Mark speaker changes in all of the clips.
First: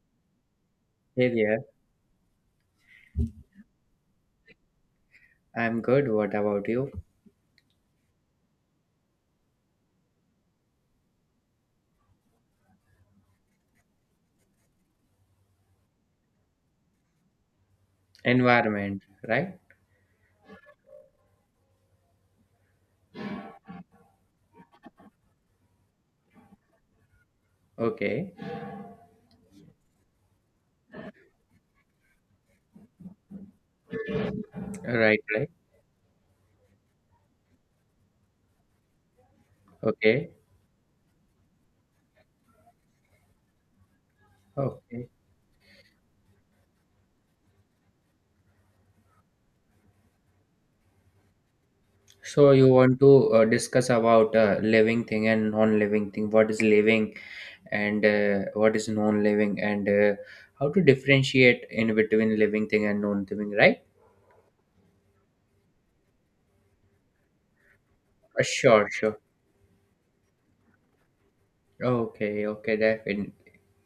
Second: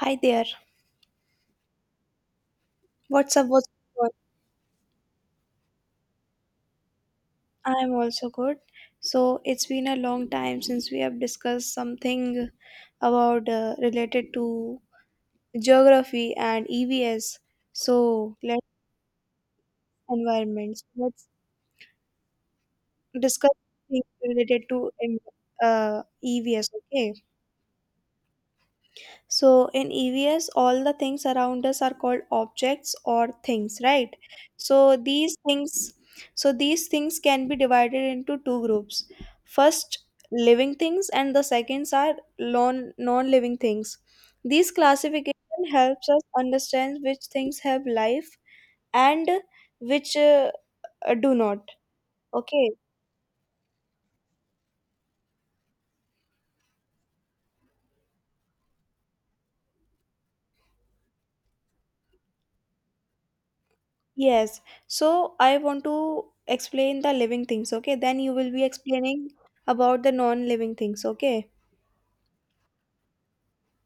Speaker 1: Hi there.
Speaker 2: Hey there,
Speaker 1: What's up? What's up?
Speaker 2: I'm good. What about you?
Speaker 1: I'm also good. So it's been a long time since we have discussed something about related to geography and EVS. So let's
Speaker 2: Environment, right?
Speaker 1: environments. Let's discuss things related to uh, EVS. Okay.
Speaker 2: Okay,
Speaker 1: So in EVS, all the things around us are called objects or things, right? So
Speaker 2: right,
Speaker 1: these
Speaker 2: right.
Speaker 1: things, so these things can be divided into two groups. First,
Speaker 2: Okay,
Speaker 1: living things, and the seconds are non-living things. These
Speaker 2: okay.
Speaker 1: classification helps us understand which things have life and which do not.
Speaker 2: So you
Speaker 1: Okay.
Speaker 2: want to discuss about living thing and non-living thing. What is living and what is non-living and how to differentiate in between living thing and non-living, right?
Speaker 1: Yes. So I want to explain the living things, okay? Then you will be
Speaker 2: Sure, sure.
Speaker 1: explaining about the non-living things, okay?
Speaker 2: Okay, okay, definitely.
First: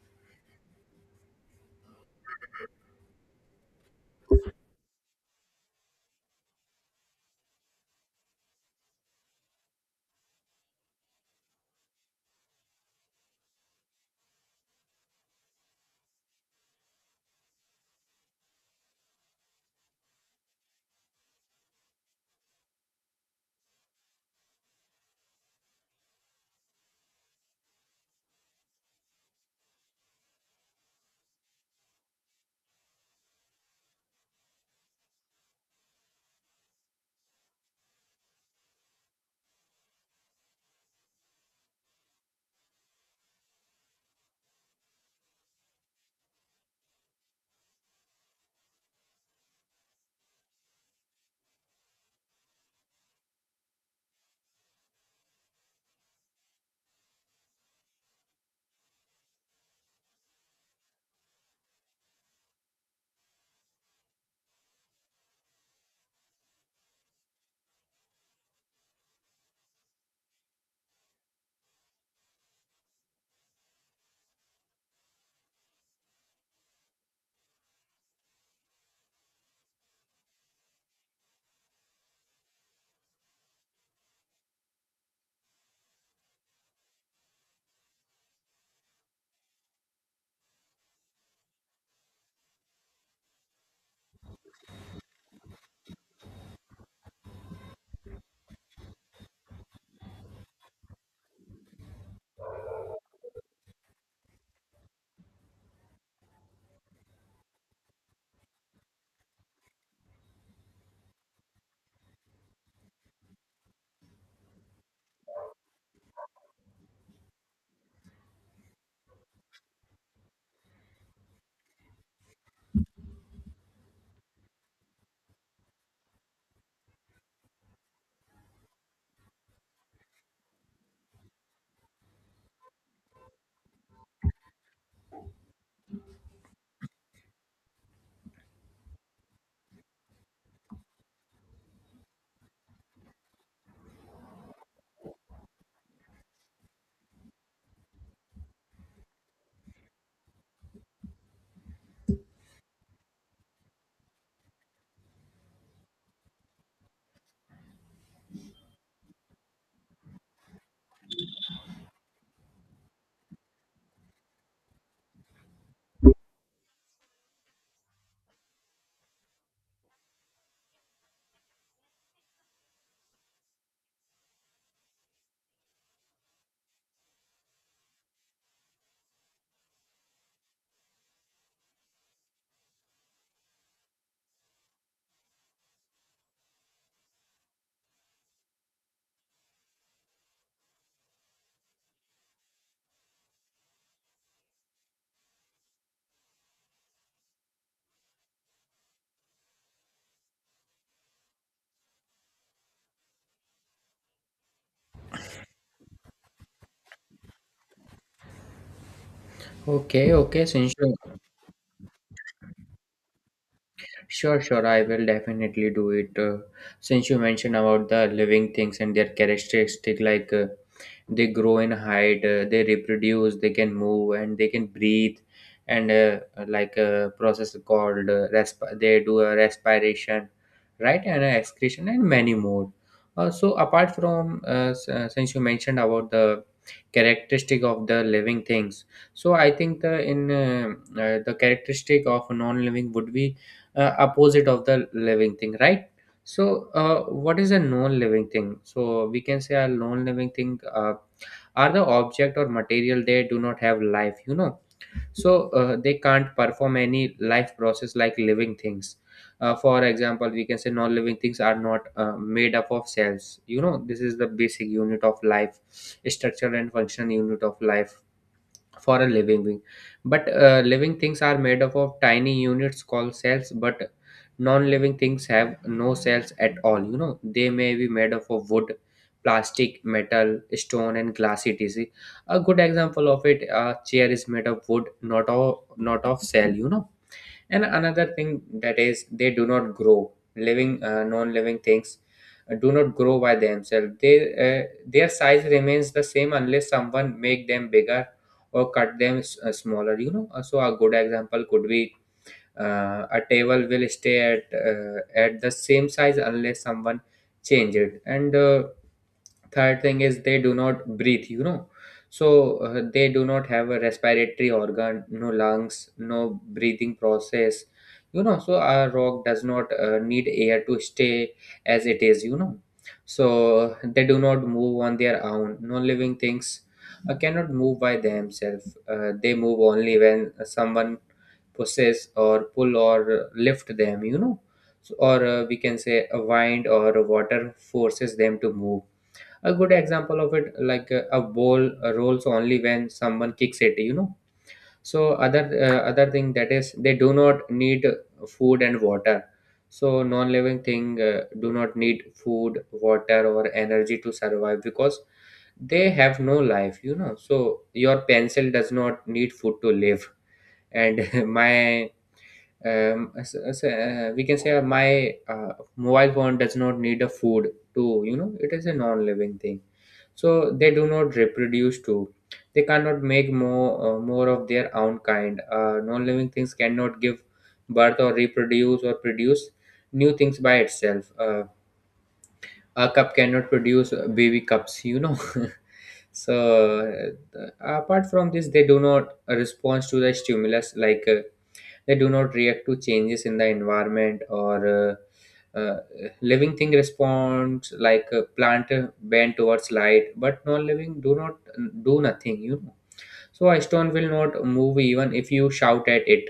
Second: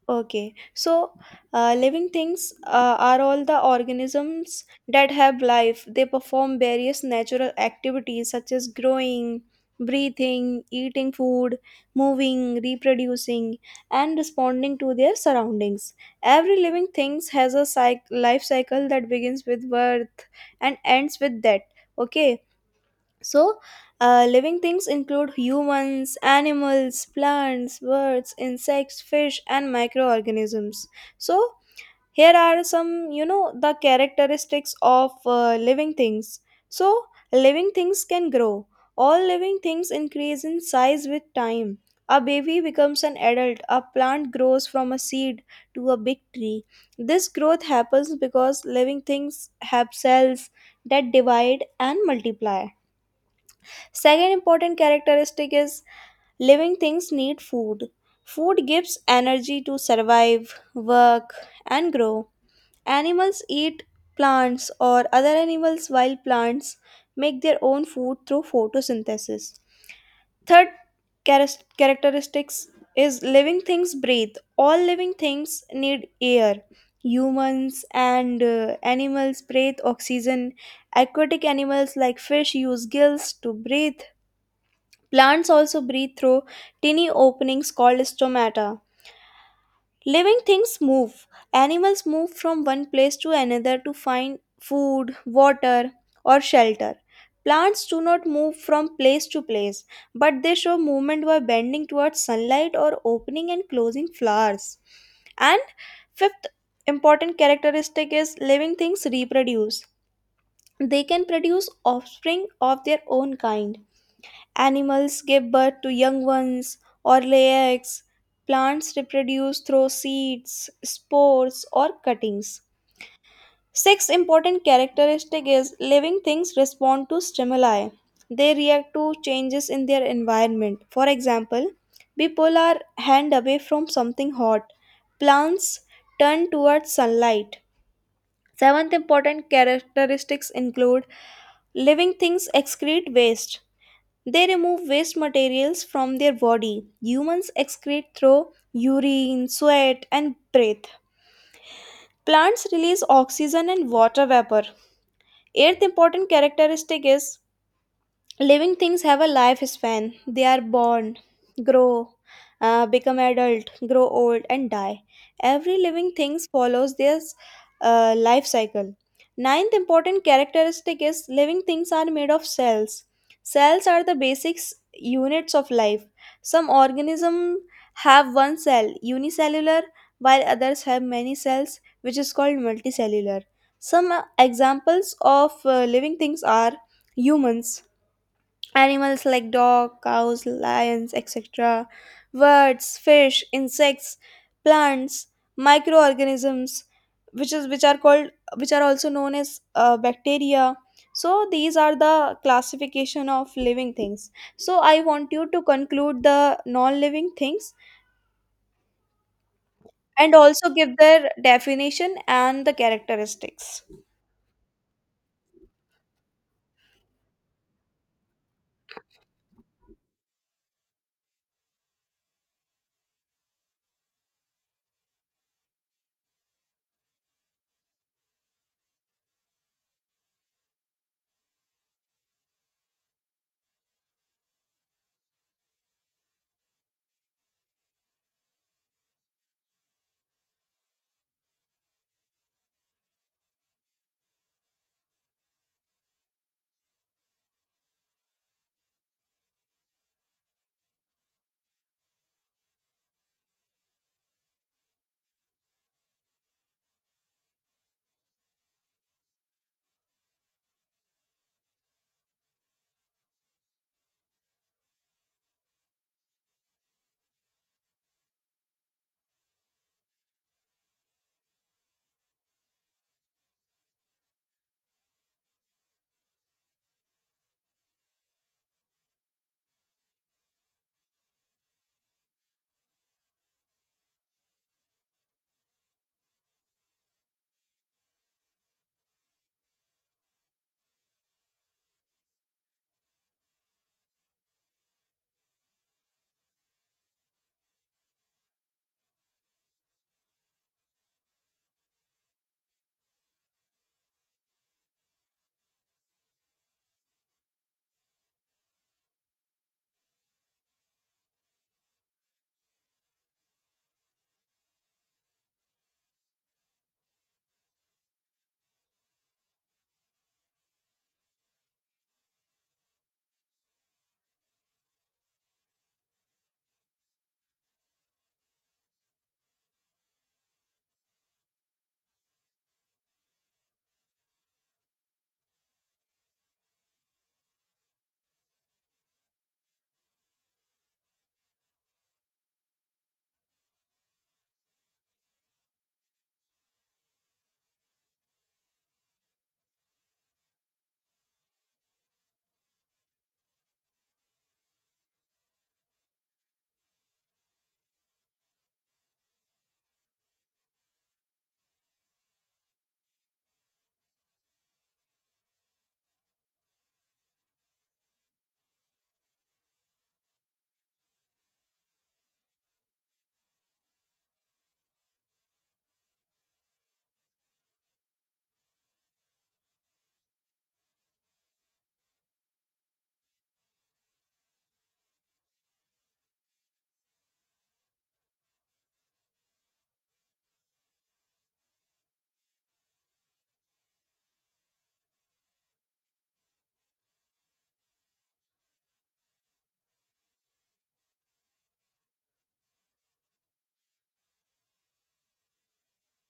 Speaker 1: Okay. So living things are all the organisms that have life. They perform various natural activities such as growing, breathing, eating food, moving, reproducing, and responding to their surroundings. Every living things has a life cycle that begins with birth and ends with death. Okay, so, living things include humans, animals, plants, birds, insects, fish, and microorganisms. So, here are some the characteristics of living things. So, living things can grow. All living things increase in size with time. A baby becomes an adult. A plant grows from a seed to a big tree. This growth happens because living things have cells that divide and multiply. Second important characteristic is living things need food. Food gives energy to survive, work, and grow. Animals eat plants or other animals, while plants make their own food through photosynthesis. Third characteristics is living things breathe. All living things need air. Humans and animals breathe oxygen. Aquatic animals like fish use gills to breathe. Plants also breathe through tiny openings called stomata. Living things move. Animals move from one place to another to find food, water, or shelter. Plants do not move from place to place, but they show movement by bending towards sunlight or opening and closing flowers. And fifth important characteristic is living things reproduce. They can produce offspring of their own kind. Animals give birth to young ones or lay eggs. Plants reproduce through seeds, spores, or cuttings. Sixth important characteristic is living things respond to stimuli. They react to changes in their environment. For example, we pull our hand away from something hot. Plants turn towards sunlight. Seventh important characteristics include living things excrete waste. They remove waste materials from their body. Humans excrete through urine, sweat, and breath. Plants release oxygen and water vapor. Eighth important characteristic is living things have a lifespan. They are born, grow, become adult, grow old, and die. Every living thing follows their life cycle. Ninth important characteristic is living things are made of cells. Cells are the basic units of life. Some organisms have one cell, unicellular, while others have many cells, which is called multicellular. Some examples of living things are humans, animals like dog, cows, lions, etc., birds, fish, insects, plants, microorganisms, which is which are called which are also known as bacteria. So these are the classification of living things. So I want you to conclude the non-living things
Speaker 2: Okay,
Speaker 1: and
Speaker 2: okay.
Speaker 1: also give their definition and the characteristics.
Speaker 2: Sure, sure, I will definitely do it. Since you mentioned about the living things and their characteristic, like. They grow in height, they reproduce, they can move and they can breathe, and like a process called they do a respiration, right, and a excretion, and many more. So apart from since you mentioned about the characteristic of the living things, so I think the characteristic of non-living would be opposite of the living thing, right. So what is a non-living thing? So we can say a non-living thing are the object or material. They do not have life. So they can't perform any life process like living things. For example, we can say non-living things are not made up of cells. This is the basic unit of life, structure and function unit of life for a living thing. But living things are made up of tiny units called cells, but non-living things have no cells at all. They may be made up of wood, plastic, metal, stone and glass, etc. A good example of it: a chair is made of wood, not of cell. And another thing that is, they do not grow. Living Non-living things do not grow by themselves. They Their size remains the same unless someone make them bigger or cut them smaller. So a good example could be a table will stay at the same size unless someone change it. And third thing is, they do not breathe. So they do not have a respiratory organ, no lungs, no breathing process. So a rock does not need air to stay as it is. So they do not move on their own. No living things cannot move by themselves. They move only when someone pushes or pull or lift them. So, or we can say a wind or water forces them to move. A good example of it, like a ball rolls only when someone kicks it. So other thing that is, they do not need food and water. So non-living thing do not need food, water or energy to survive because they have no life. So your pencil does not need food to live. And my we can say my mobile phone does not need a food to. It is a non-living thing. So they do not reproduce too. They cannot make more of their own kind. Non-living things cannot give birth or reproduce or produce new things by itself. A cup cannot produce baby cups. So apart from this, they do not respond to the stimulus. Like they do not react to changes in the environment, or living thing responds like a plant bend towards light, but non-living do not do nothing. So a stone will not move even if you shout at it,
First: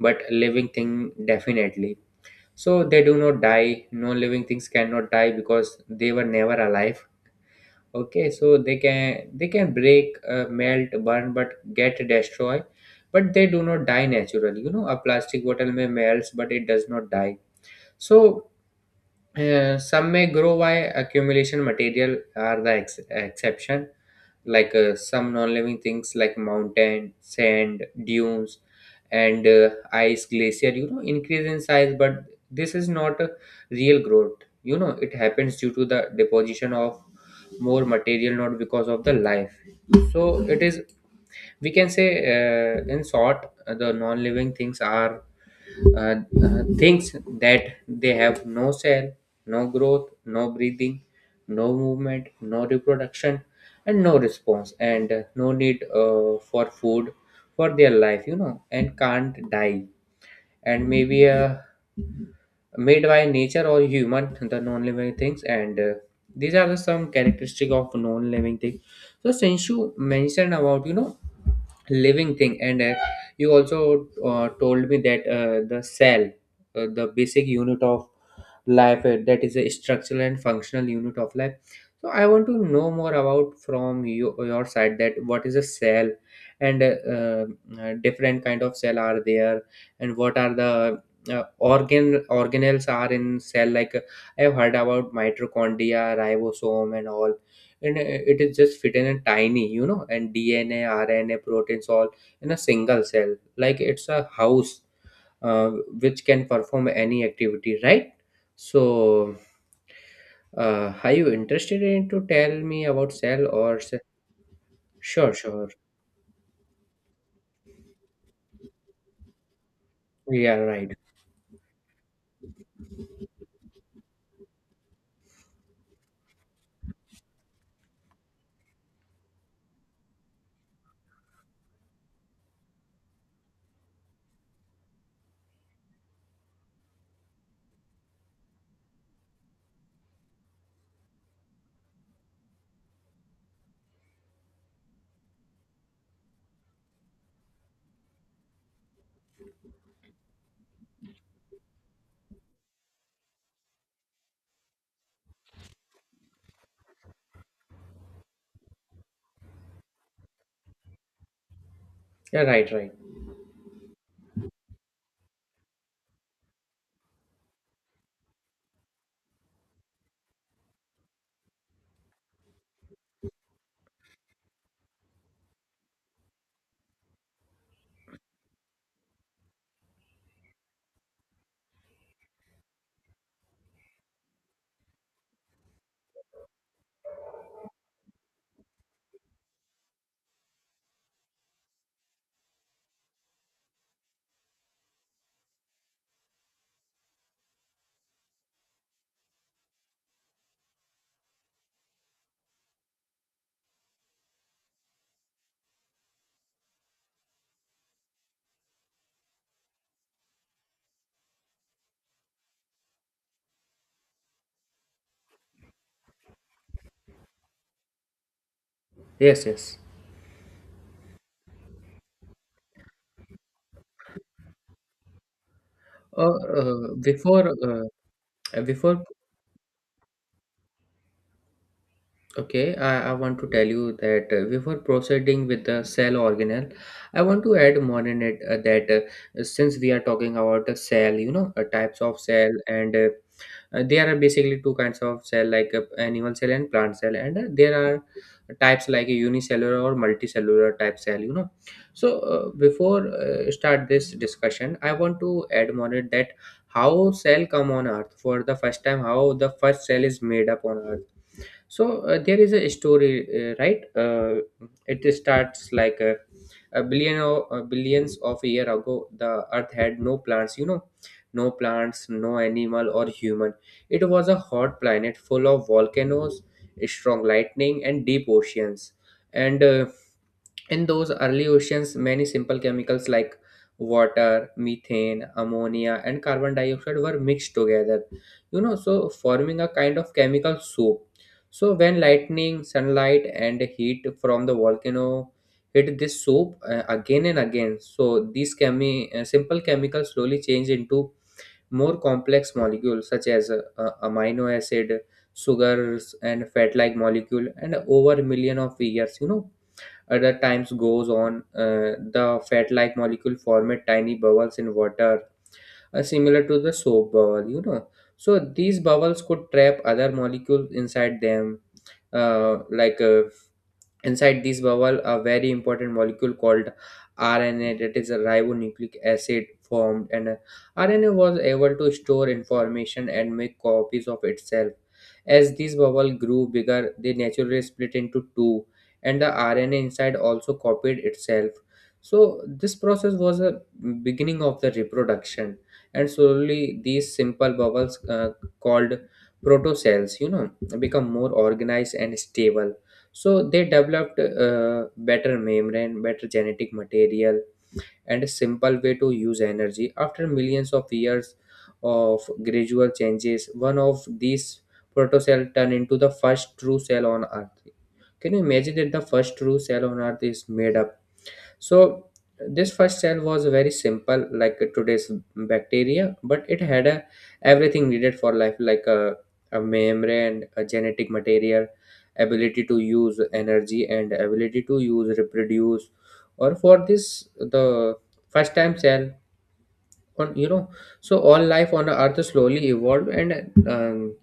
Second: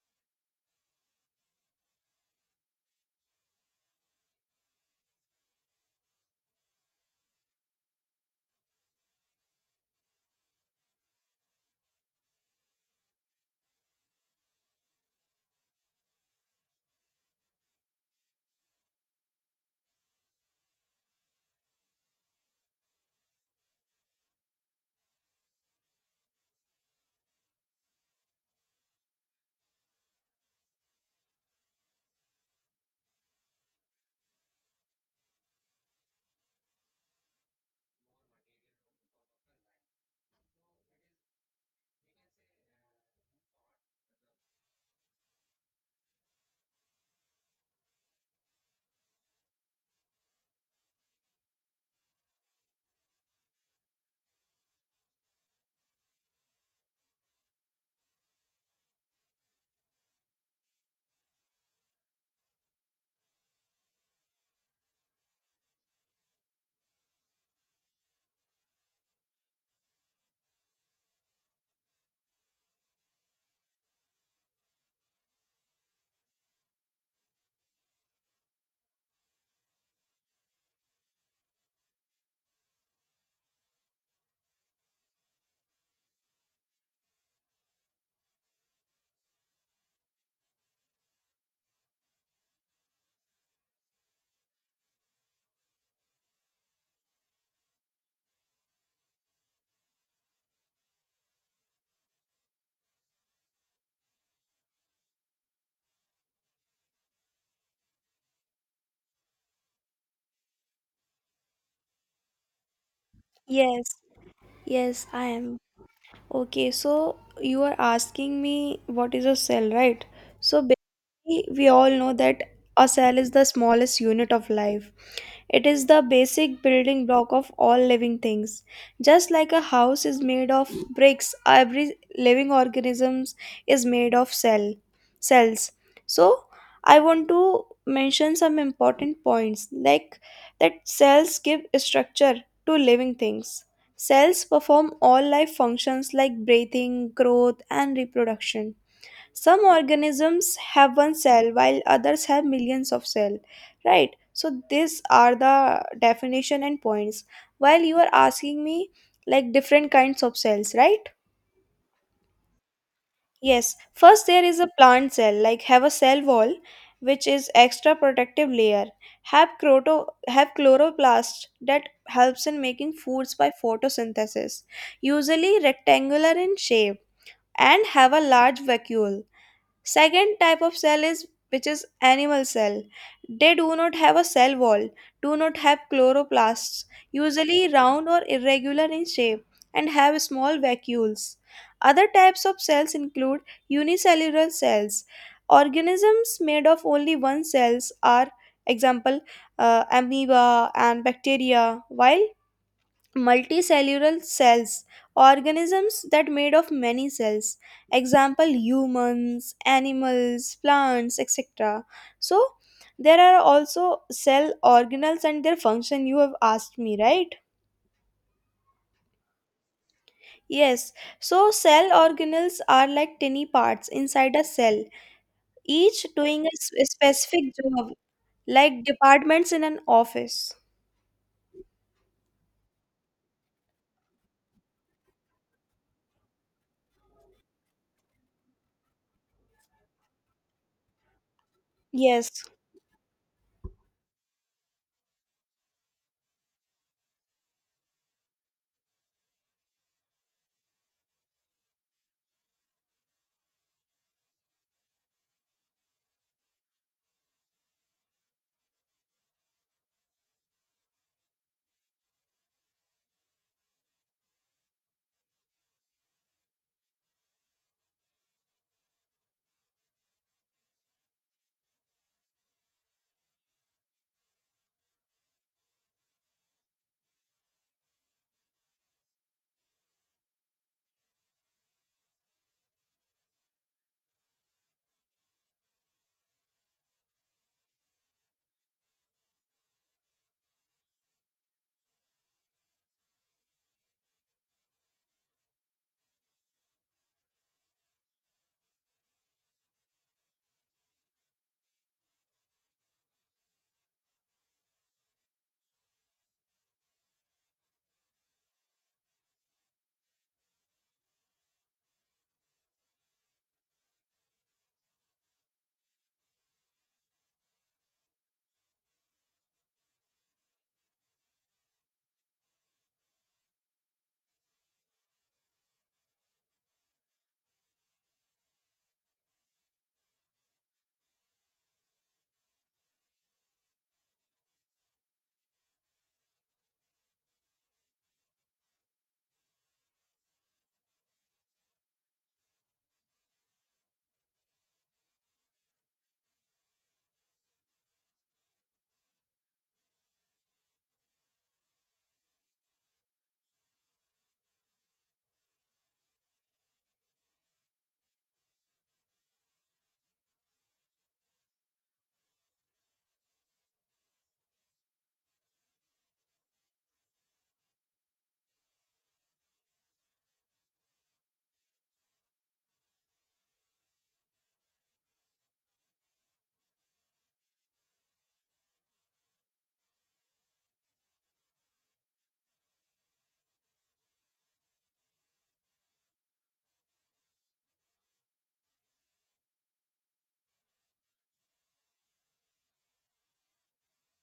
Speaker 2: but living thing, definitely. So they do not die. Non-living things cannot die because they were never alive. Okay, so they can break, melt, burn but get destroyed, but they do not die naturally. A plastic bottle may melts but it does not die. So some may grow by accumulation material are the exception. Like some non-living things like mountain, sand, dunes, and ice glacier increase in size, but this is not a real growth. It happens due to the deposition of more material, not because of the life. So it is, we can say, in short, the non-living things are uh, things that they have no cell, no growth, no breathing, no movement, no reproduction, and no response, and no need for food for their life, and can't die. And maybe, yeah, made by nature or human, the non-living things. And these are the some characteristic of non-living things. So since you mentioned about, living thing, and you also told me that the cell, the basic unit of life, that is a structural and functional unit of life. So I want to know more about from you, your side, that what is a cell, and different kind of cell are there, and what are the uh, organ organelles are in cell, like I've heard about mitochondria, ribosome and all, and it is just fit in a tiny, and DNA, RNA, proteins, all in a single cell, like it's a house, uh, which can perform any activity, right? So are you interested in to tell me about cell or
Speaker 1: Yes,
Speaker 2: cell?
Speaker 1: yes, I
Speaker 2: Sure,
Speaker 1: am.
Speaker 2: sure.
Speaker 1: Okay, so you are asking me what is a cell, right?
Speaker 2: Yeah,
Speaker 1: So
Speaker 2: right.
Speaker 1: we all know that a cell is the smallest unit of life. It is the basic building block of all living things. Just like a house is made of bricks, every living organism is made of cells. So I want to mention some important points, like that cells give structure to living things. Cells perform all life functions like breathing, growth, and reproduction. Some organisms have one cell, while others have millions of cells, right? So these are the definition and points. While you are asking me like different kinds of cells, right?
Speaker 2: Yeah, right, right.
Speaker 1: Yes, first there is a plant cell, like have a cell wall, which is extra protective layer, have croto have chloroplast that helps in making foods by photosynthesis, usually rectangular in shape, and have a large vacuole. Second type of cell is which is animal cell. They do not have a cell wall, do not have chloroplasts, usually round or irregular in shape, and have small vacuoles. Other types of cells include unicellular cells. Organisms made of only one cells are example amoeba and bacteria, while multicellular cells organisms that made of many cells, example humans, animals, plants, etc. So there are also cell organelles and their function you have asked me, right?
Speaker 2: Yes, yes.
Speaker 1: Yes. So cell organelles are like tiny parts inside a cell, each
Speaker 2: uh,
Speaker 1: doing a
Speaker 2: before
Speaker 1: specific job, like
Speaker 2: before
Speaker 1: departments in an office.
Speaker 2: Okay, I want to tell you that before proceeding with the cell organelle, I want to add more in it that since we are talking about the cell, types of
Speaker 1: Yes,
Speaker 2: cell, and there are basically two kinds of cell, like animal cell and plant cell, and there are types like a unicellular or multicellular type cell. So before start this discussion, I want to add more it that how cell come on earth for the first time, how the first cell is made up on earth. So there is a story, right, it starts like a, billions of year ago, the earth had no plants. No plants, no animal or human. It was a hot planet full of volcanoes, strong lightning and deep oceans. And in those early oceans, many simple chemicals like water, methane, ammonia, and carbon dioxide were mixed together, so forming a kind of chemical soup. So, when lightning, sunlight, and heat from the volcano hit this soup again and again, so these simple chemicals slowly change into more complex molecules such as amino acid, sugars, and fat like molecule, and over a million of years, other times goes on, the fat-like molecule form a tiny bubbles in water, similar to the soap bubble. So these bubbles could trap other molecules inside them. Like inside this bubble, a very important molecule called RNA, that is a ribonucleic acid, formed. And RNA was able to store information and make copies of itself. As these bubbles grew bigger, they naturally split into two, and the RNA inside also copied itself. So, this process was a beginning of the reproduction, and slowly these simple bubbles called protocells, become more organized and stable. So, they developed better membrane, better genetic material and a simple way to use energy. After millions of years of gradual changes, one of these protocell turned into the first true cell on Earth. Can you imagine that the first true cell on Earth is made up? So this first cell was very simple, like today's bacteria, but everything needed for life, like a, membrane, a genetic material, ability to use energy and ability to use reproduce. Or for this, the first time cell on. So all life on the earth slowly evolved and um,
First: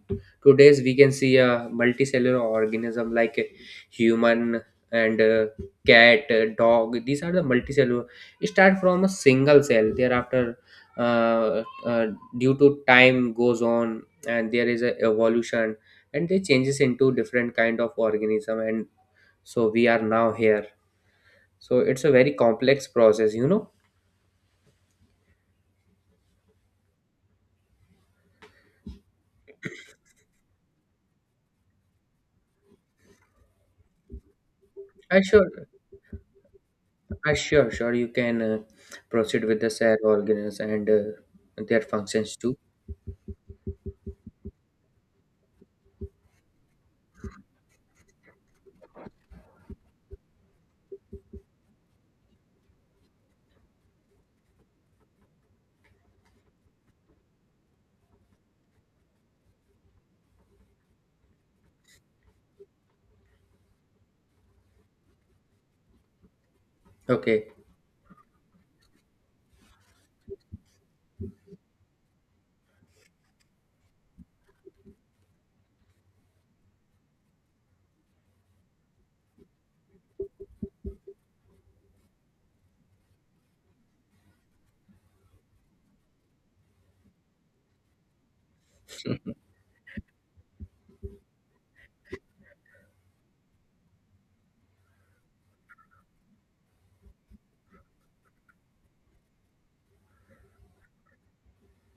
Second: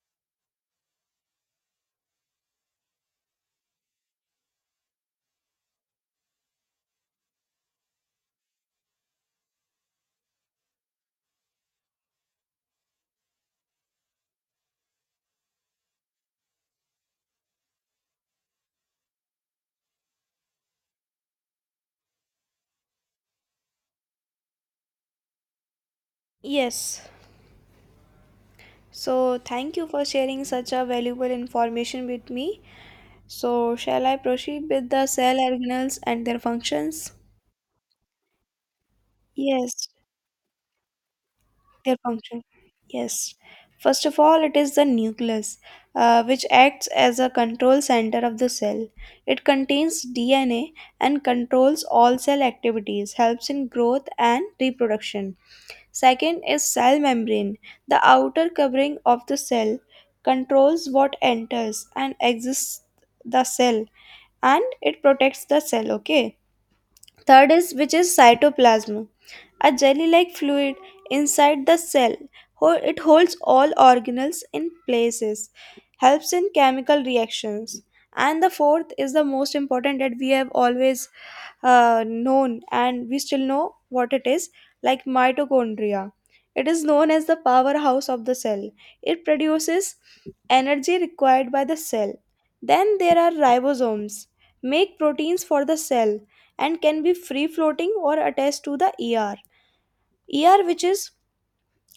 Speaker 2: today's we can see a multicellular organism like a human and cat, dog. These are the multicellular. It start from a single cell thereafter. uh, uh, Due to time goes on, and there is a evolution, and they changes into different kind of organism. And so we are now here. So it's a very complex process.
Speaker 1: yes. So thank you for sharing such a valuable information with me. So, shall I proceed with the
Speaker 2: I
Speaker 1: cell
Speaker 2: sure
Speaker 1: organelles and their functions?
Speaker 2: Sure, sure. You can proceed with the
Speaker 1: Yes,
Speaker 2: cell organs and their
Speaker 1: their
Speaker 2: functions
Speaker 1: function.
Speaker 2: too.
Speaker 1: Yes. First of all, it is the nucleus, which acts as a control center of the cell. It contains DNA and controls all cell activities, helps in growth and reproduction. Second is cell membrane. The outer covering of the cell controls what enters and exits the cell, and it protects the cell, okay?
Speaker 2: Okay.
Speaker 1: Third is which is cytoplasm, a jelly-like fluid inside the cell. It holds all organelles in places, helps in chemical reactions. And the fourth is the most important, that we have always known and we still know what it is, like mitochondria. It is known as the powerhouse of the cell. It produces energy required by the cell. Then there are ribosomes, make proteins for the cell and can be free floating or attached to the ER. ER, which is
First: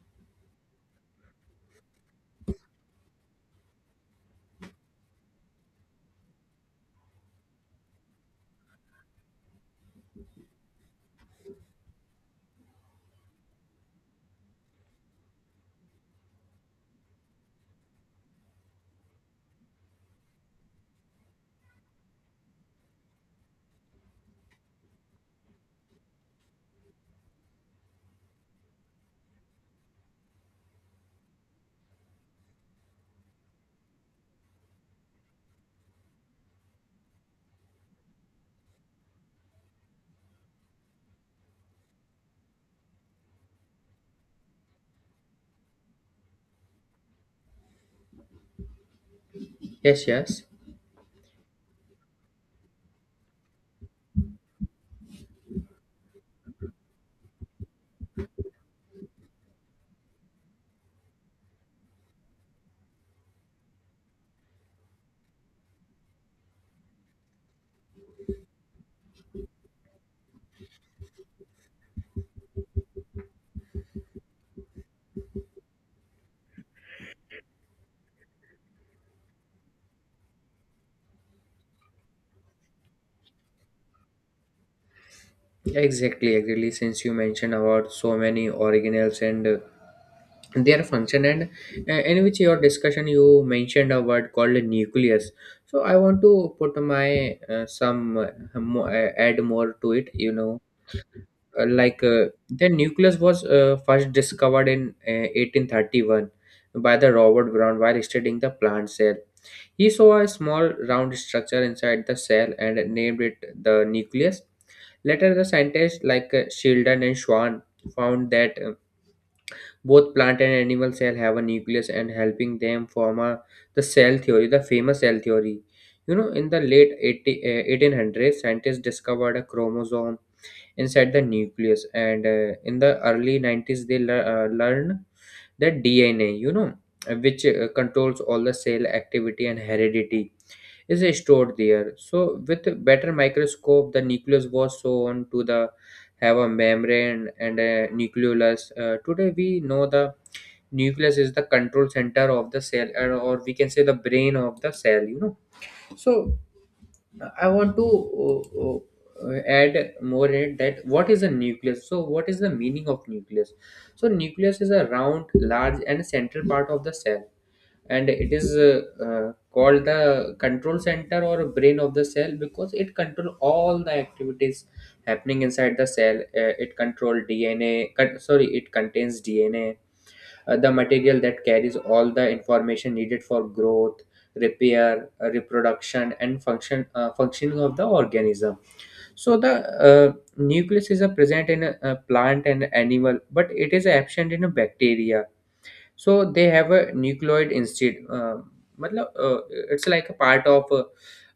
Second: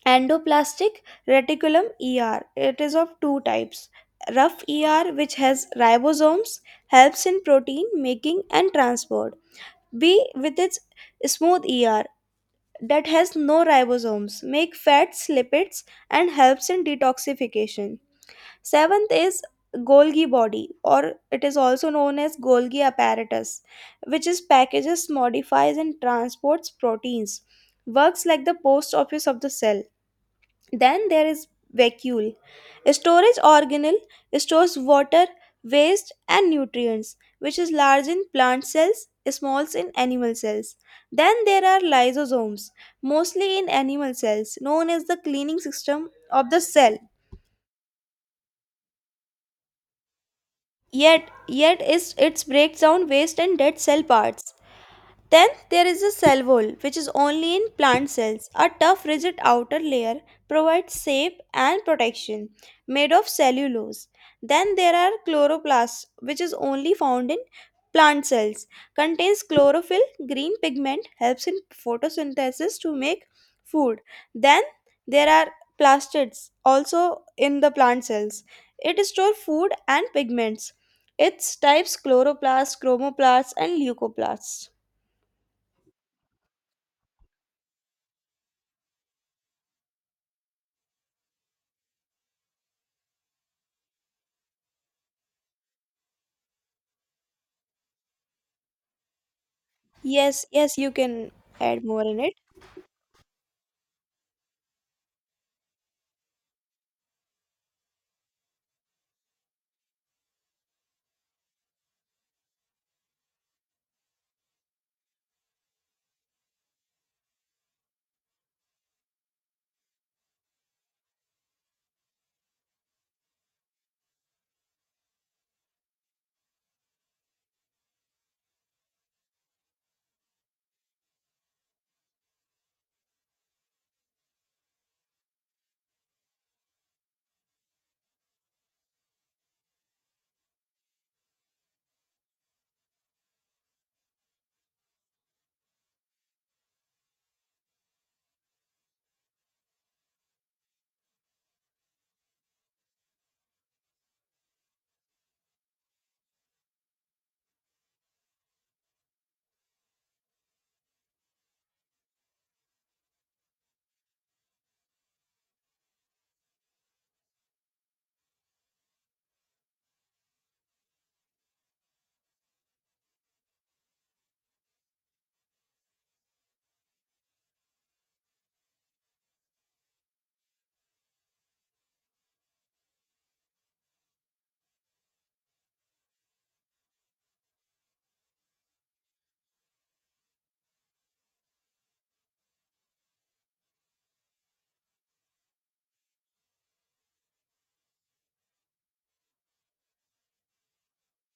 Speaker 1: endoplastic reticulum ER, it is of two types. Rough ER, which has ribosomes, helps in protein making and transport. B, with its smooth ER, that has no ribosomes, make fats, lipids, and helps in detoxification. Seventh is Golgi body, or it is also known as Golgi apparatus, which is packages, modifies, and transports proteins, works like the post office of the cell. Then there is vacuole. Storage organelle stores water, waste, and nutrients, which is large in plant cells, small in animal cells. Then there are lysosomes, mostly in animal cells, known as the cleaning system of the cell.
Speaker 2: Yes, yes.
Speaker 1: Yet is its breakdown, waste, and dead cell parts. Then there is a cell wall, which is only in plant cells. A tough, rigid outer layer provides shape and protection, made of cellulose. Then there are chloroplasts, which is only found in plant cells. Contains chlorophyll, green pigment, helps in photosynthesis to make food. Then there are plastids, also in the plant cells. It stores food and pigments. Its types chloroplasts, chromoplasts, and leucoplasts.
Speaker 2: Exactly, exactly. Since you mentioned about so many organelles and their function and in which your discussion you mentioned a word called nucleus. So I want to put my add more to it,
Speaker 1: Yes, yes, you can add more
Speaker 2: like
Speaker 1: in it.
Speaker 2: the nucleus was first discovered in 1831 by the Robert Brown while studying the plant cell. He saw a small round structure inside the cell and named it the nucleus. Later, the scientists like Sheldon and Schwann found that both plant and animal cell have a nucleus and helping them form a, the cell theory, the famous cell theory. You know, in the late 1800s, scientists discovered a chromosome inside the nucleus, and in the early 90s they learn that dna, which controls all the cell activity and heredity is stored there. So with a better microscope, the nucleus was shown to the have a membrane and a nucleolus. Today we know the nucleus is the control center of the cell, or we can say the brain of the cell. So I want to add more in it. That what is a nucleus? So what is the meaning of nucleus? So nucleus is a round, large, and central part of the cell, and it is called the control center or brain of the cell because it control all the activities happening inside the cell. It control DNA. Con- sorry, it contains DNA, the material that carries all the information needed for growth, repair, reproduction and function, functioning of the organism. So the nucleus is present in a plant and animal, but it is absent in a bacteria. So they have a nucleoid instead. मतलब, it's like a part of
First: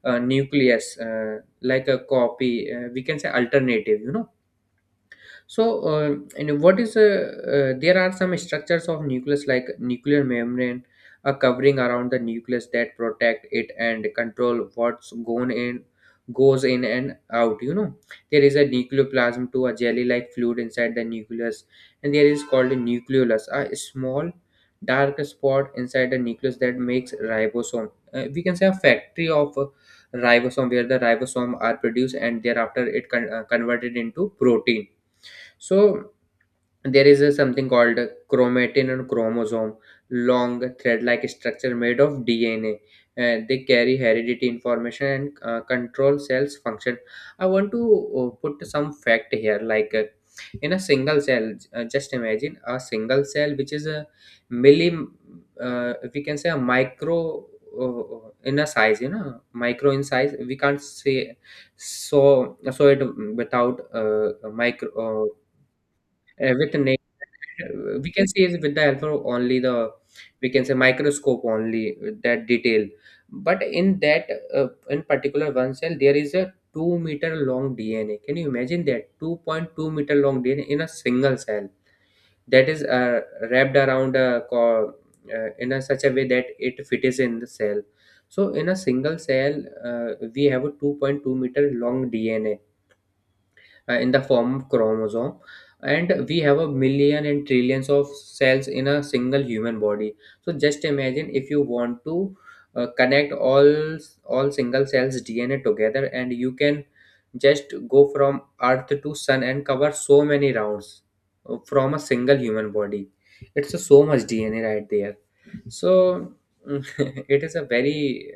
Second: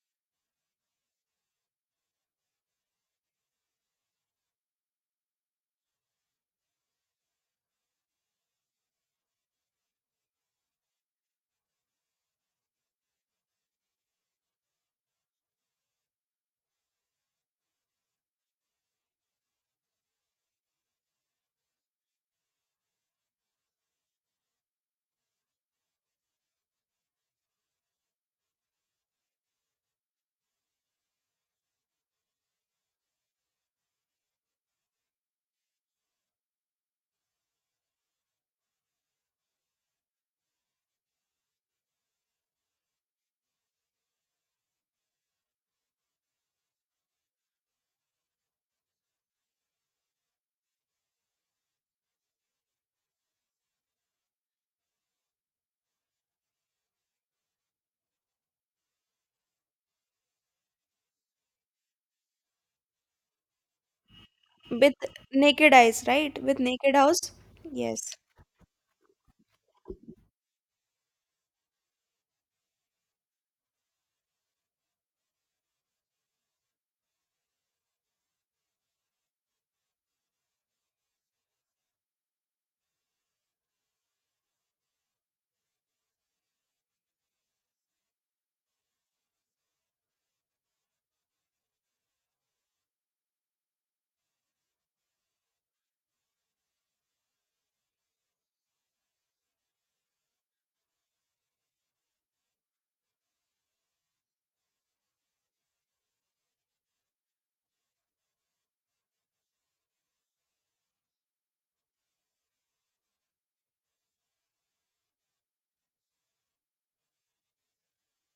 Speaker 2: a nucleus, like a copy. We can say alternative, you know. So, uh, and what is uh, uh, there are some structures of nucleus like nuclear membrane, a covering around the nucleus that protect it and control what's goes in and out. You know, there is a nucleoplasm to a jelly-like fluid inside the nucleus, and there is called a nucleolus, a small dark spot inside the nucleus that makes ribosome. We can say a factory of ribosome where the ribosome are produced and thereafter it converted into protein. So there is a, something called chromatin and chromosome, long thread-like structure made of DNA. And they carry heredity information and control cells function. I want to put some fact here, like in a single cell. Just imagine a single cell, which is a milli, we can say a micro in a size, you know, micro in size. We can't say so, so it without a
Speaker 1: With
Speaker 2: micro.
Speaker 1: naked eyes, right?
Speaker 2: Uh,
Speaker 1: With
Speaker 2: with na-
Speaker 1: naked house?
Speaker 2: we
Speaker 1: Yes.
Speaker 2: can see is with the help of only the, we can say, microscope only with that detail. But in that, in particular one cell there is a 2-meter long dna. Can you imagine that 2.2-meter long dna in a single cell? That is Wrapped around a in a such a way that it fits in the cell. So in a single cell, we have a 2.2-meter long dna in the form of chromosome, and we have a million and trillions of cells in a single human body. So just imagine if you want to connect all single cells dna together, and you can just go from earth to sun and cover so many rounds from a single human body. It's a, so much dna right there. So it is a very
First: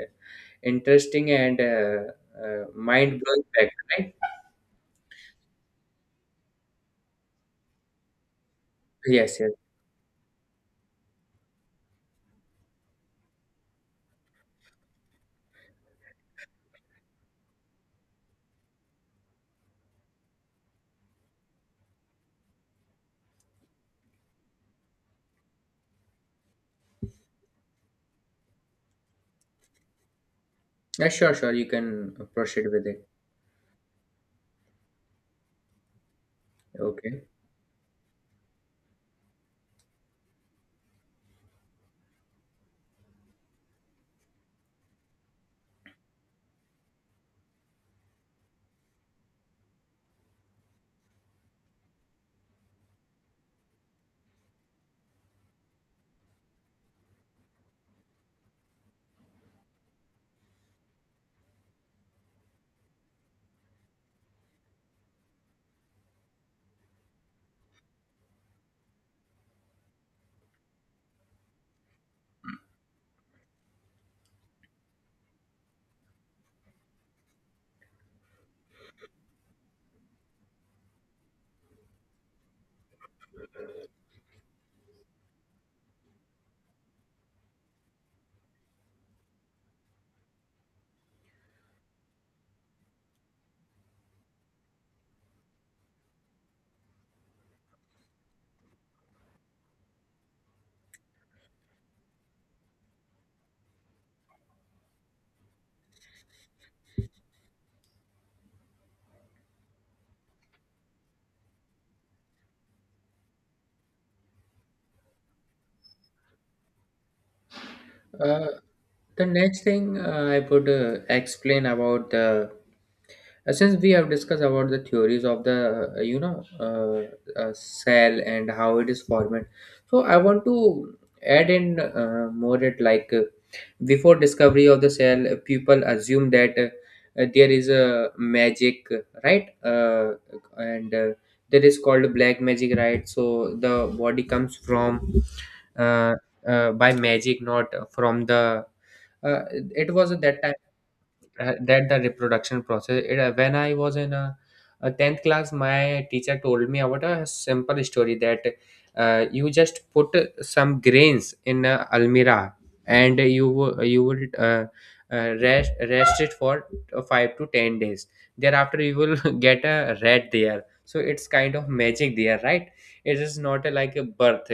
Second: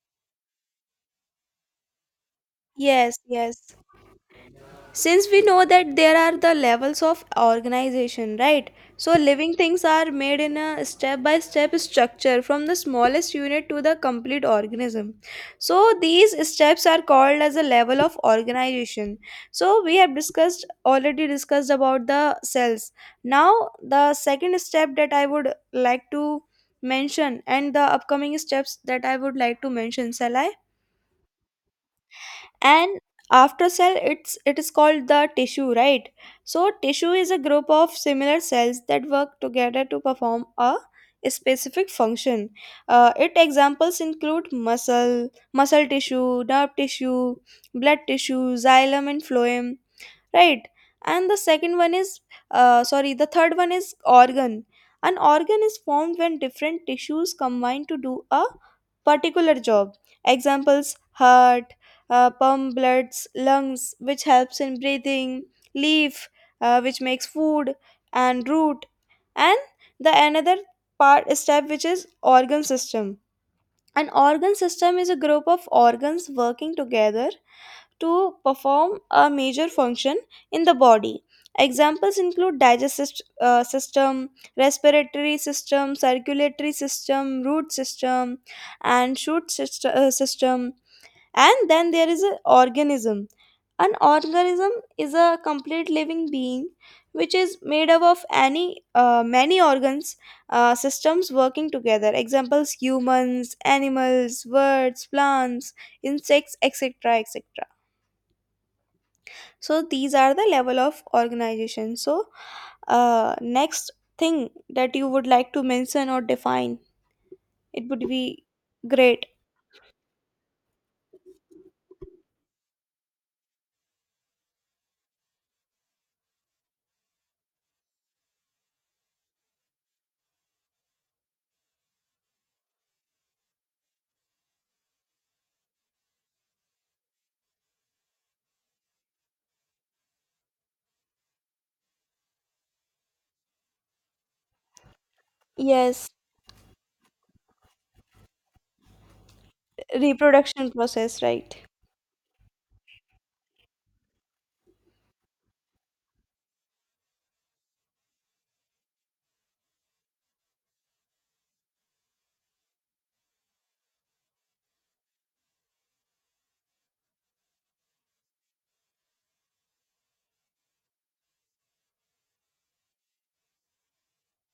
Speaker 2: interesting and
Speaker 1: Yes,
Speaker 2: mind-blowing fact,
Speaker 1: yes.
Speaker 2: right?
Speaker 1: Since we know that there are the levels of organization, right? So
Speaker 2: Yes,
Speaker 1: living
Speaker 2: yes.
Speaker 1: things are made in a step by step structure from the smallest unit to the complete organism. So these steps are called as a level of organization. So we have discussed already discussed about the cells. Now, the second step that I would like to mention, and the upcoming steps that I would like to mention, shall I?
Speaker 2: Yeah, sure, sure. You can proceed with
Speaker 1: And
Speaker 2: it.
Speaker 1: after cell, it is called the tissue, right? So tissue
Speaker 2: Okay.
Speaker 1: is a group of similar cells that work together to perform a specific function. It examples include muscle tissue, nerve tissue, blood tissue, xylem and phloem, right? And the second one is, sorry, the third one is organ. An organ is formed when different tissues combine to do a particular job. Examples: heart, pump bloods; lungs, which helps in breathing; leaf, which makes food; and root. And the another part step, which is organ system. An organ system is a group of organs working together to perform a major function in the body. Examples include digestive system, respiratory system, circulatory system, root system, and shoot system. And then there is an organism. An organism is a complete living being, which is made up of any many organs, systems working together. Examples: humans, animals, birds, plants, insects, etc., so these are the level of organization. So next thing that you would like to mention or define, it would be
Speaker 2: Uh,
Speaker 1: great.
Speaker 2: the next thing I would explain about the, since we have discussed about the theories of the, cell and how it is formed. So I want to add in more it, like before discovery of the cell, people assume that, there is a magic, right? And that is called black magic, right? So the body comes from
Speaker 1: Yes,
Speaker 2: uh, by magic, not from the. Uh, it was at that time
Speaker 1: reproduction process, right?
Speaker 2: that the reproduction process. It, when I was in a tenth class, my teacher told me about a simple story that you just put some grains in a almirah, and you you will rest it for 5 to 10 days. Thereafter, you will get a rat there. So it's kind of magic there, right? It is not like a birth.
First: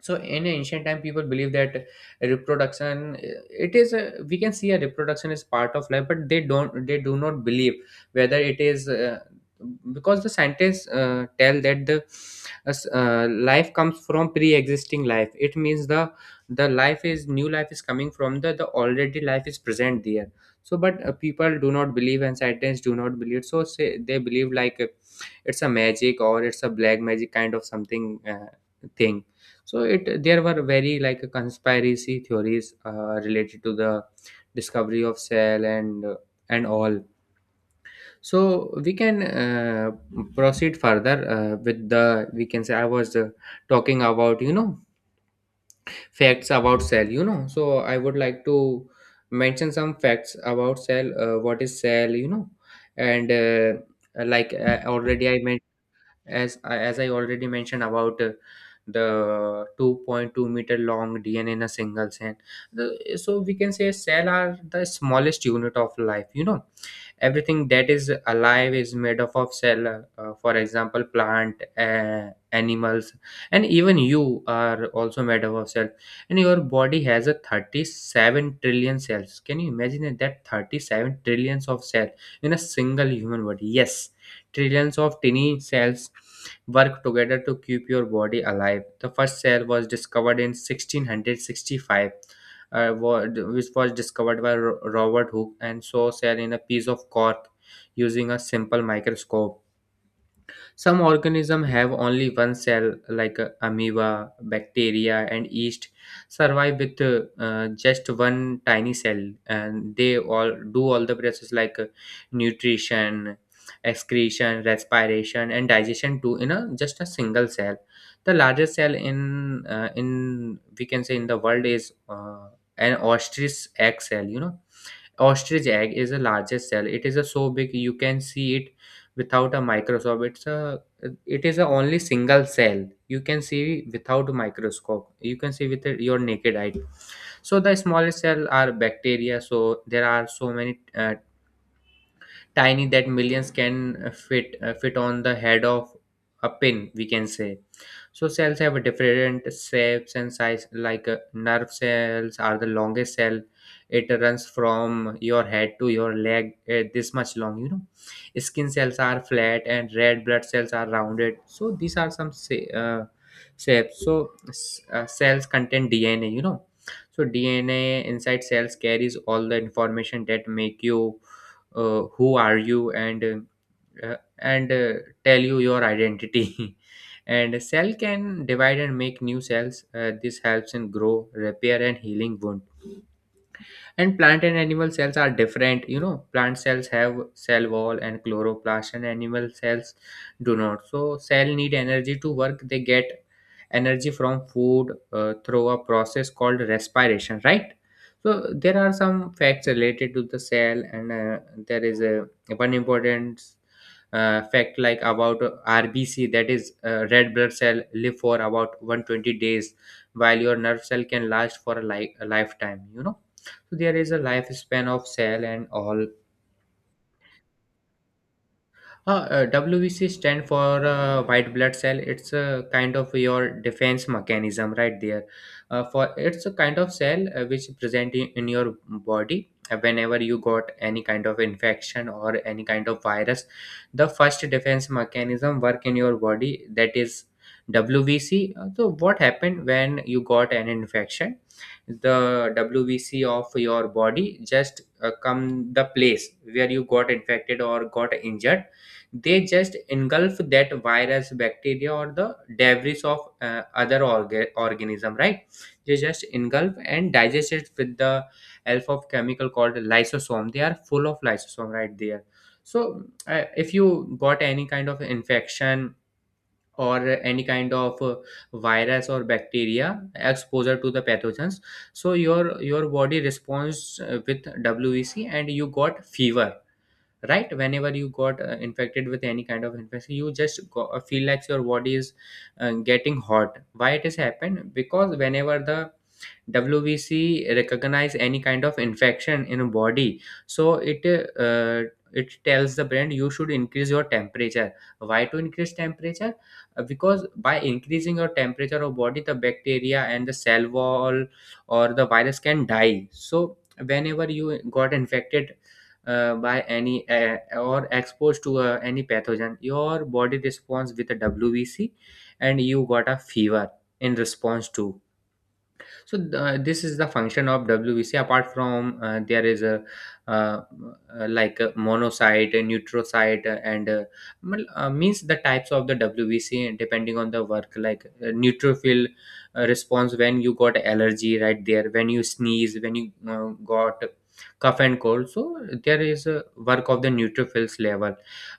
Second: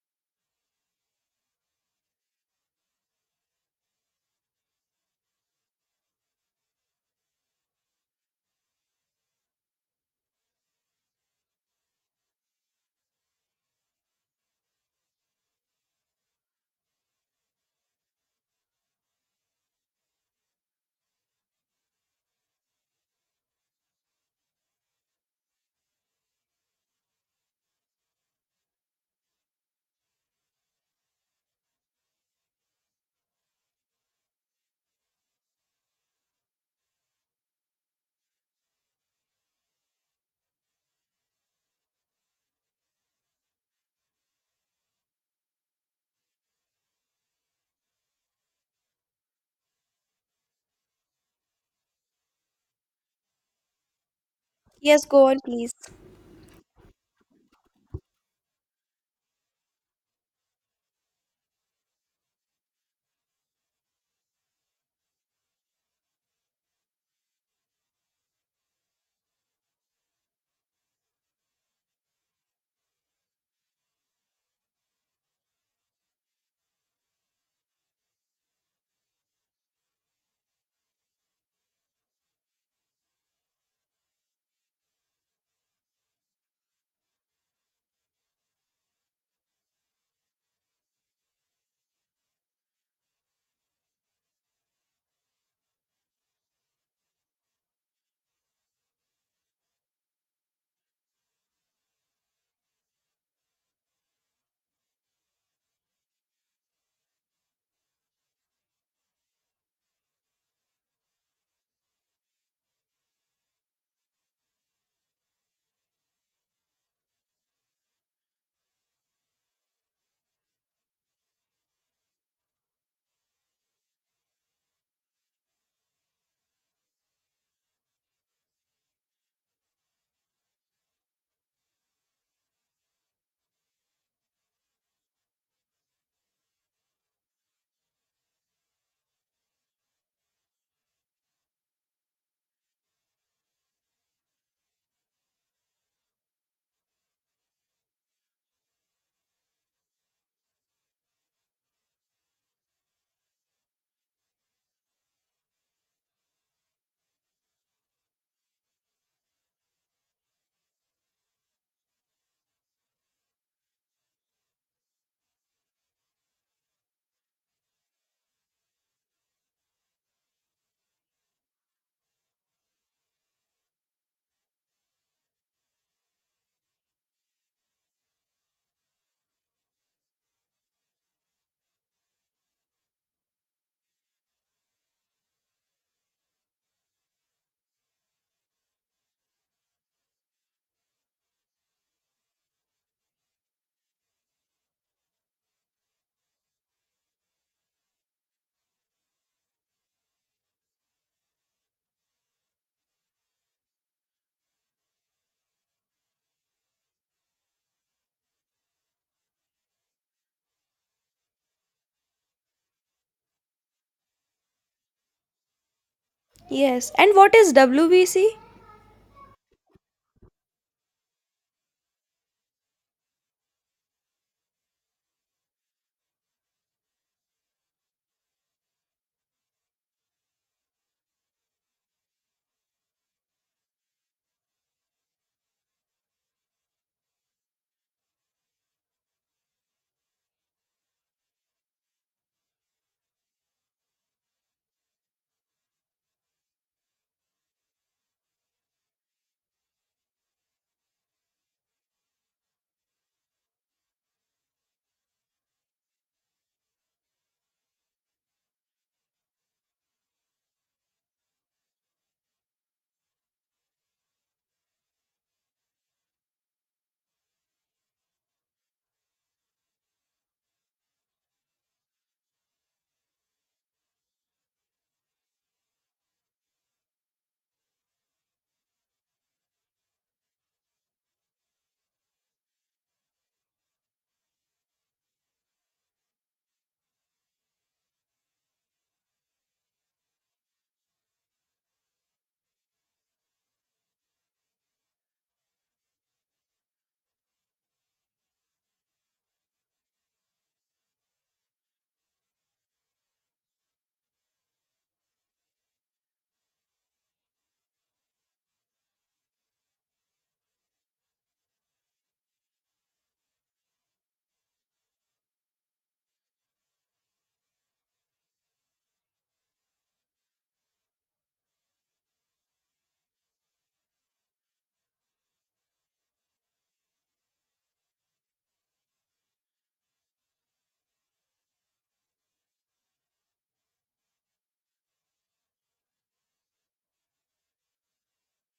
Speaker 2: So in ancient time people believe that reproduction, it is a, we can see a reproduction is part of life, but they do not believe whether it is, because the scientists tell that the life comes from pre-existing life. It means the life is new life is coming from the already life is present there. So but people do not believe and scientists do not believe, so say, they believe like, it's a magic or it's a black magic kind of something, uh, thing. So it there were very like conspiracy theories related to the discovery of cell, and and all. So we can proceed further with the, we can say. I was talking about, you know, facts about cell, you know. So I would like to mention some facts about cell. What is cell, you know, and like
Speaker 1: Yes, go
Speaker 2: already
Speaker 1: on
Speaker 2: I
Speaker 1: please.
Speaker 2: mentioned, as as I already mentioned about the 2.2-meter long DNA in a single cell. The, so we can say cell are the smallest unit of life. You know, everything that is alive is made up of cell, for example plant, animals, and even you are also made up of cell, and your body has a 37 trillion cells. Can you imagine it, that 37 trillions of cells in a single human body? Yes, trillions of tiny cells work together to keep your body alive. The first cell was discovered in 1665, which was discovered by Robert Hooke, and saw cell in a piece of cork using a simple microscope. Some organisms have only one cell, like amoeba, bacteria, and yeast, survive with just one tiny cell, and they all do all the process like nutrition, excretion, respiration, and digestion too in a just a single cell. The largest cell in, in we can say in the world is an ostrich egg cell. You know, ostrich egg is the largest cell. It is a so big, you can see it without a microscope. It's a, it is a only single cell you can see without a microscope. You can see with your naked eye. So the smallest cell are bacteria. So there are so many tiny that millions can fit on the head of a pin, we can say. So cells have different shapes and size. Like nerve cells are the longest cell. It runs from your head to your leg, this much long. You know, skin cells are flat and red blood cells are rounded. So these are some shapes. So cells contain DNA. You know, so DNA inside cells carries all the information that make you, who are you, and tell you your identity. And a cell can divide and make new cells. This helps in grow, repair, and healing wound. And plant and animal cells are different. You know, plant cells have cell wall and chloroplast, and animal cells do not. So cell need energy to work. They get energy from food through a process called respiration, right? So there are some facts related to the cell, and there is a one important fact like about RBC, that is, red blood cell live for about 120 days, while your nerve cell can last for a, a lifetime, you know. So there is a lifespan of cell and all.
Speaker 1: Yes, and what is WBC?
Speaker 2: WBC stand for white blood cell. It's a kind of your defense mechanism right there. For it's a kind of cell which present in your body. Whenever you got any kind of infection or any kind of virus, the first defense mechanism work in your body, that is WBC. So what happened when you got an infection? The WBC of your body just come the place where you got infected or got injured. They just engulf that virus, bacteria, or the debris of other organism, right? They just engulf and digest it with the help of chemical called lysosome. They are full of lysosome right there. So if you got any kind of infection or any kind of, virus or bacteria exposure to the pathogens, so your body responds with WBC, and you got fever, right? Whenever you got infected with any kind of infection, you just go, feel like your body is getting hot. Why it has happened? Because whenever the WBC recognize any kind of infection in a body, so it, uh, it tells the brain you should increase your temperature. Why to increase temperature? Because by increasing your temperature of body, the bacteria and the cell wall or the virus can die. So whenever you got infected, by any or exposed to any pathogen, your body responds with a WBC, and you got a fever in response to. So this is the function of WBC. Apart from, there is a, uh, uh, like a monocyte, a neutrocyte, means the types of the WBC, and depending on the work, like neutrophil response when you got allergy right there, when you sneeze, when you got cough and cold. So there is a work of the neutrophils level.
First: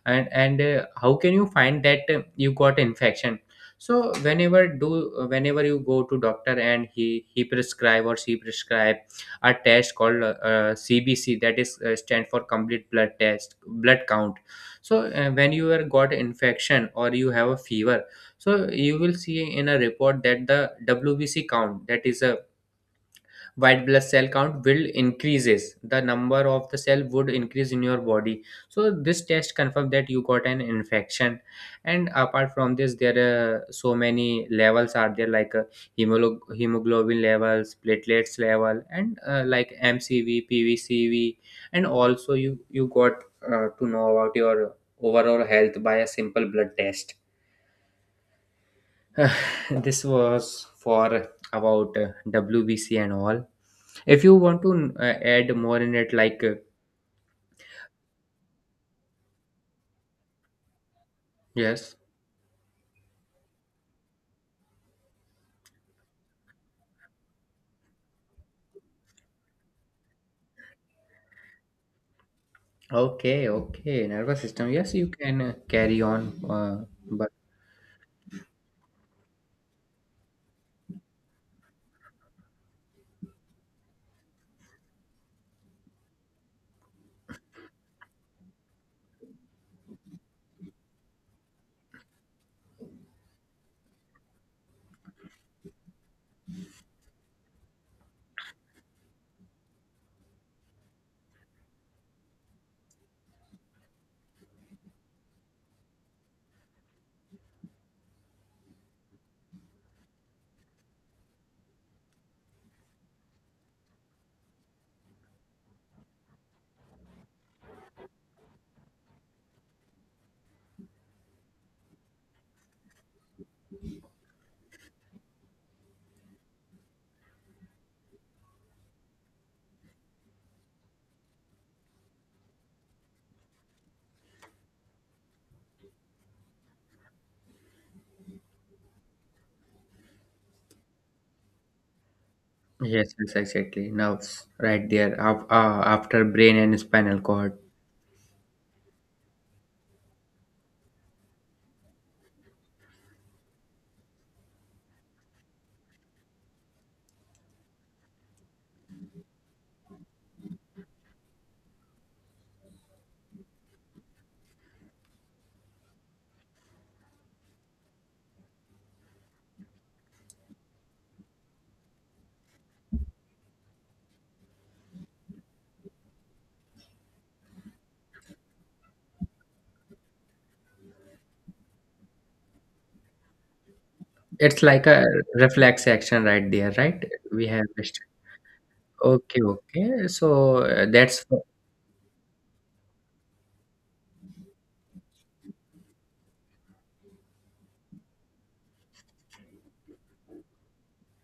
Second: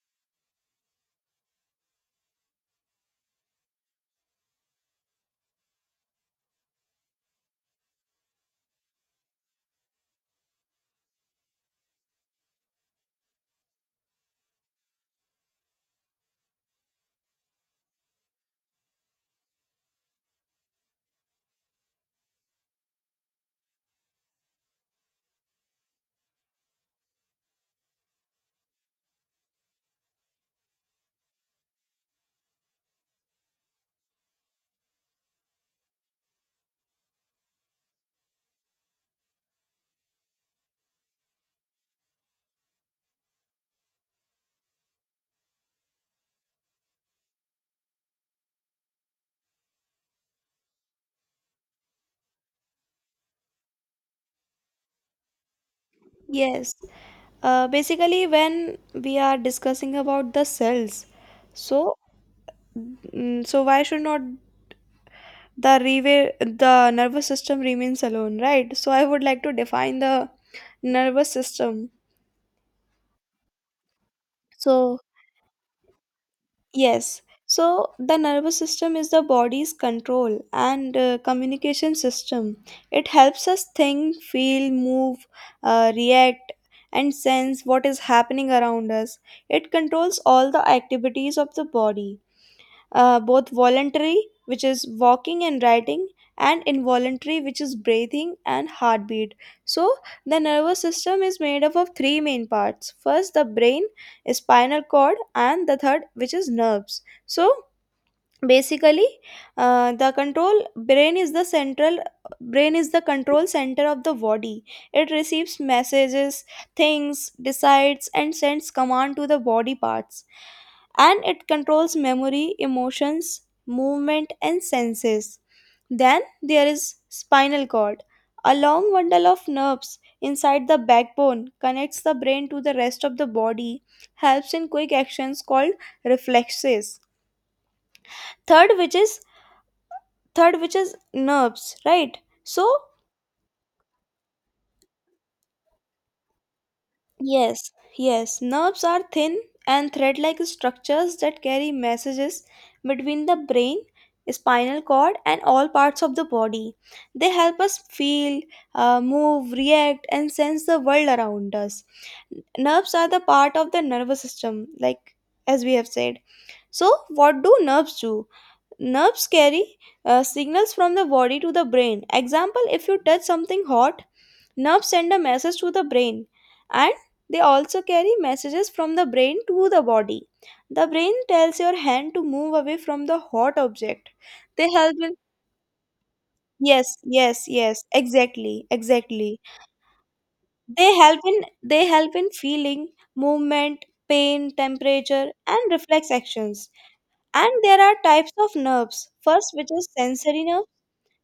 Speaker 2: And how can you find that you got infection? So whenever you go to doctor, and he prescribe or she prescribe a test called CBC, that is, stand for complete blood test, blood count. So when you are got infection or you have a fever, so you will see in a report that the WBC count, that is a white blood cell count, will increases. The number of the cell would increase in your body. So this test confirmed that you got an infection. And apart from this, there are so many levels are there, like hemoglobin levels, platelets level, and like MCV, PVCV And also you got to know about your overall health by a simple blood test. This was for about WBC and all. If you want to add more in it, like
Speaker 1: Yes. Basically, when we are discussing about the cells, so
Speaker 2: yes,
Speaker 1: so why should not the rewa- the nervous system remains alone, right? So I would like to define the nervous system.
Speaker 2: okay, okay, nervous system. Yes,
Speaker 1: So
Speaker 2: you can carry on. Uh,
Speaker 1: yes,
Speaker 2: but
Speaker 1: so the nervous system is the body's control and communication system. It helps us think, feel, move, react, and sense what is happening around us. It controls all the activities of the body, both voluntary, which is walking and writing, and involuntary, which is breathing and heartbeat. So, the nervous system is made up of three main parts: first, the brain; spinal cord; and the third, which is nerves. So, basically, the control brain is the central brain is the control center of the body. It receives messages, thinks, decides, and sends command to the body parts, and it controls memory, emotions, movement, and senses. Then there is spinal cord, a long bundle of nerves inside the backbone, connects the brain to the rest of the body, helps in quick actions called reflexes. Third, which is third which is nerves, right? So
Speaker 2: yes, yes, exactly. Nerves, right there. After brain and spinal cord,
Speaker 1: yes, yes, nerves are thin and thread like structures that carry messages between the brain, spinal cord, and all parts of the body. They help us feel, move, react, and sense the world around us. Nerves are the part of the nervous system, like as we have said. So what do nerves do? Nerves carry signals from the body to the brain. Example: if you touch something hot, nerves send a message to the brain. And they also carry messages from the brain to the body. The brain tells your hand to move away from the hot object.
Speaker 2: it's
Speaker 1: They
Speaker 2: like
Speaker 1: help
Speaker 2: a
Speaker 1: in
Speaker 2: reflex action right there,
Speaker 1: Yes,
Speaker 2: right?
Speaker 1: yes,
Speaker 2: We have.
Speaker 1: yes, exactly, exactly.
Speaker 2: Okay, okay. So
Speaker 1: They help
Speaker 2: that's.
Speaker 1: in they help in feeling, movement, pain, temperature, and reflex actions. And there are types of nerves. First, which is sensory nerve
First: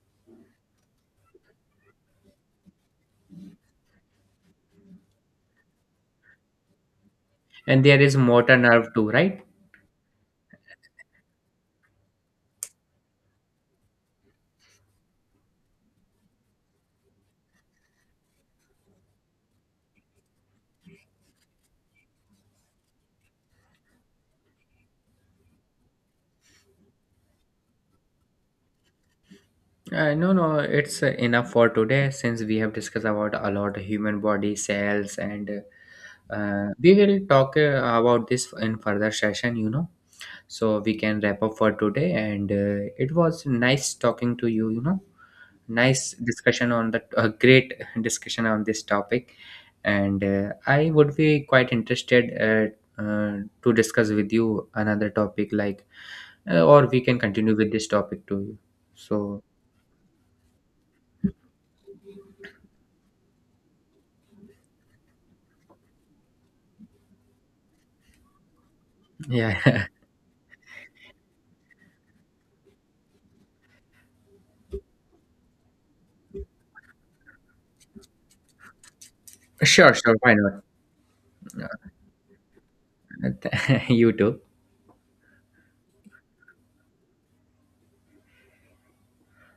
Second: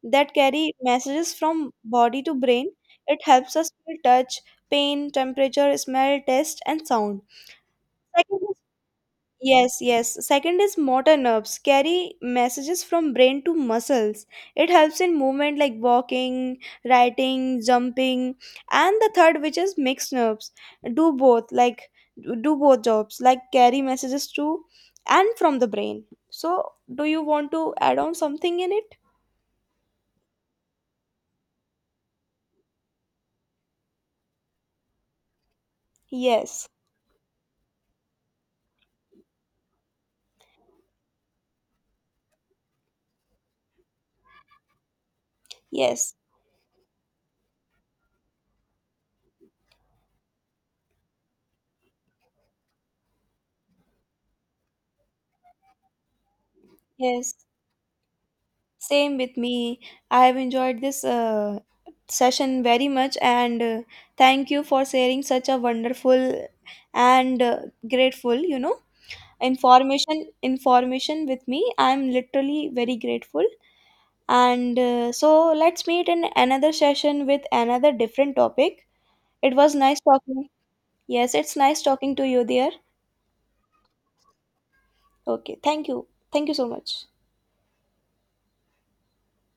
Speaker 1: that carry messages from body to brain. It helps us feel touch, pain, temperature, smell, taste, and sound.
Speaker 2: And there is
Speaker 1: Second
Speaker 2: motor
Speaker 1: is,
Speaker 2: nerve too, right?
Speaker 1: yes, yes. Second is motor nerves carry messages from brain to muscles. It helps in movement like walking, writing, jumping. And the third, which is mixed nerves, do both, like do both jobs, like carry messages to and from the brain. So, do you want to add on something in it?
Speaker 2: No, no, it's enough for today, since we have discussed about a lot of human body cells, and
Speaker 1: Yes,
Speaker 2: we will talk about this in further session, you know. So we can wrap up for today, and it was nice talking to you, you know. Nice
Speaker 1: yes,
Speaker 2: discussion on the. A great discussion on this topic, and I would be quite interested, to discuss with you another topic like, or we can
Speaker 1: yes.
Speaker 2: continue with this topic too.
Speaker 1: Same with
Speaker 2: So
Speaker 1: me. I have enjoyed this session very much, and thank you for sharing such a wonderful and grateful,
Speaker 2: yeah.
Speaker 1: information with me. I'm literally very grateful. And so let's meet in another session with another different topic. It was
Speaker 2: Sure,
Speaker 1: nice
Speaker 2: sure. Why
Speaker 1: talking.
Speaker 2: not?
Speaker 1: Yes, it's nice talking to you there.
Speaker 2: You too.
Speaker 1: Okay, thank you. Thank you so much.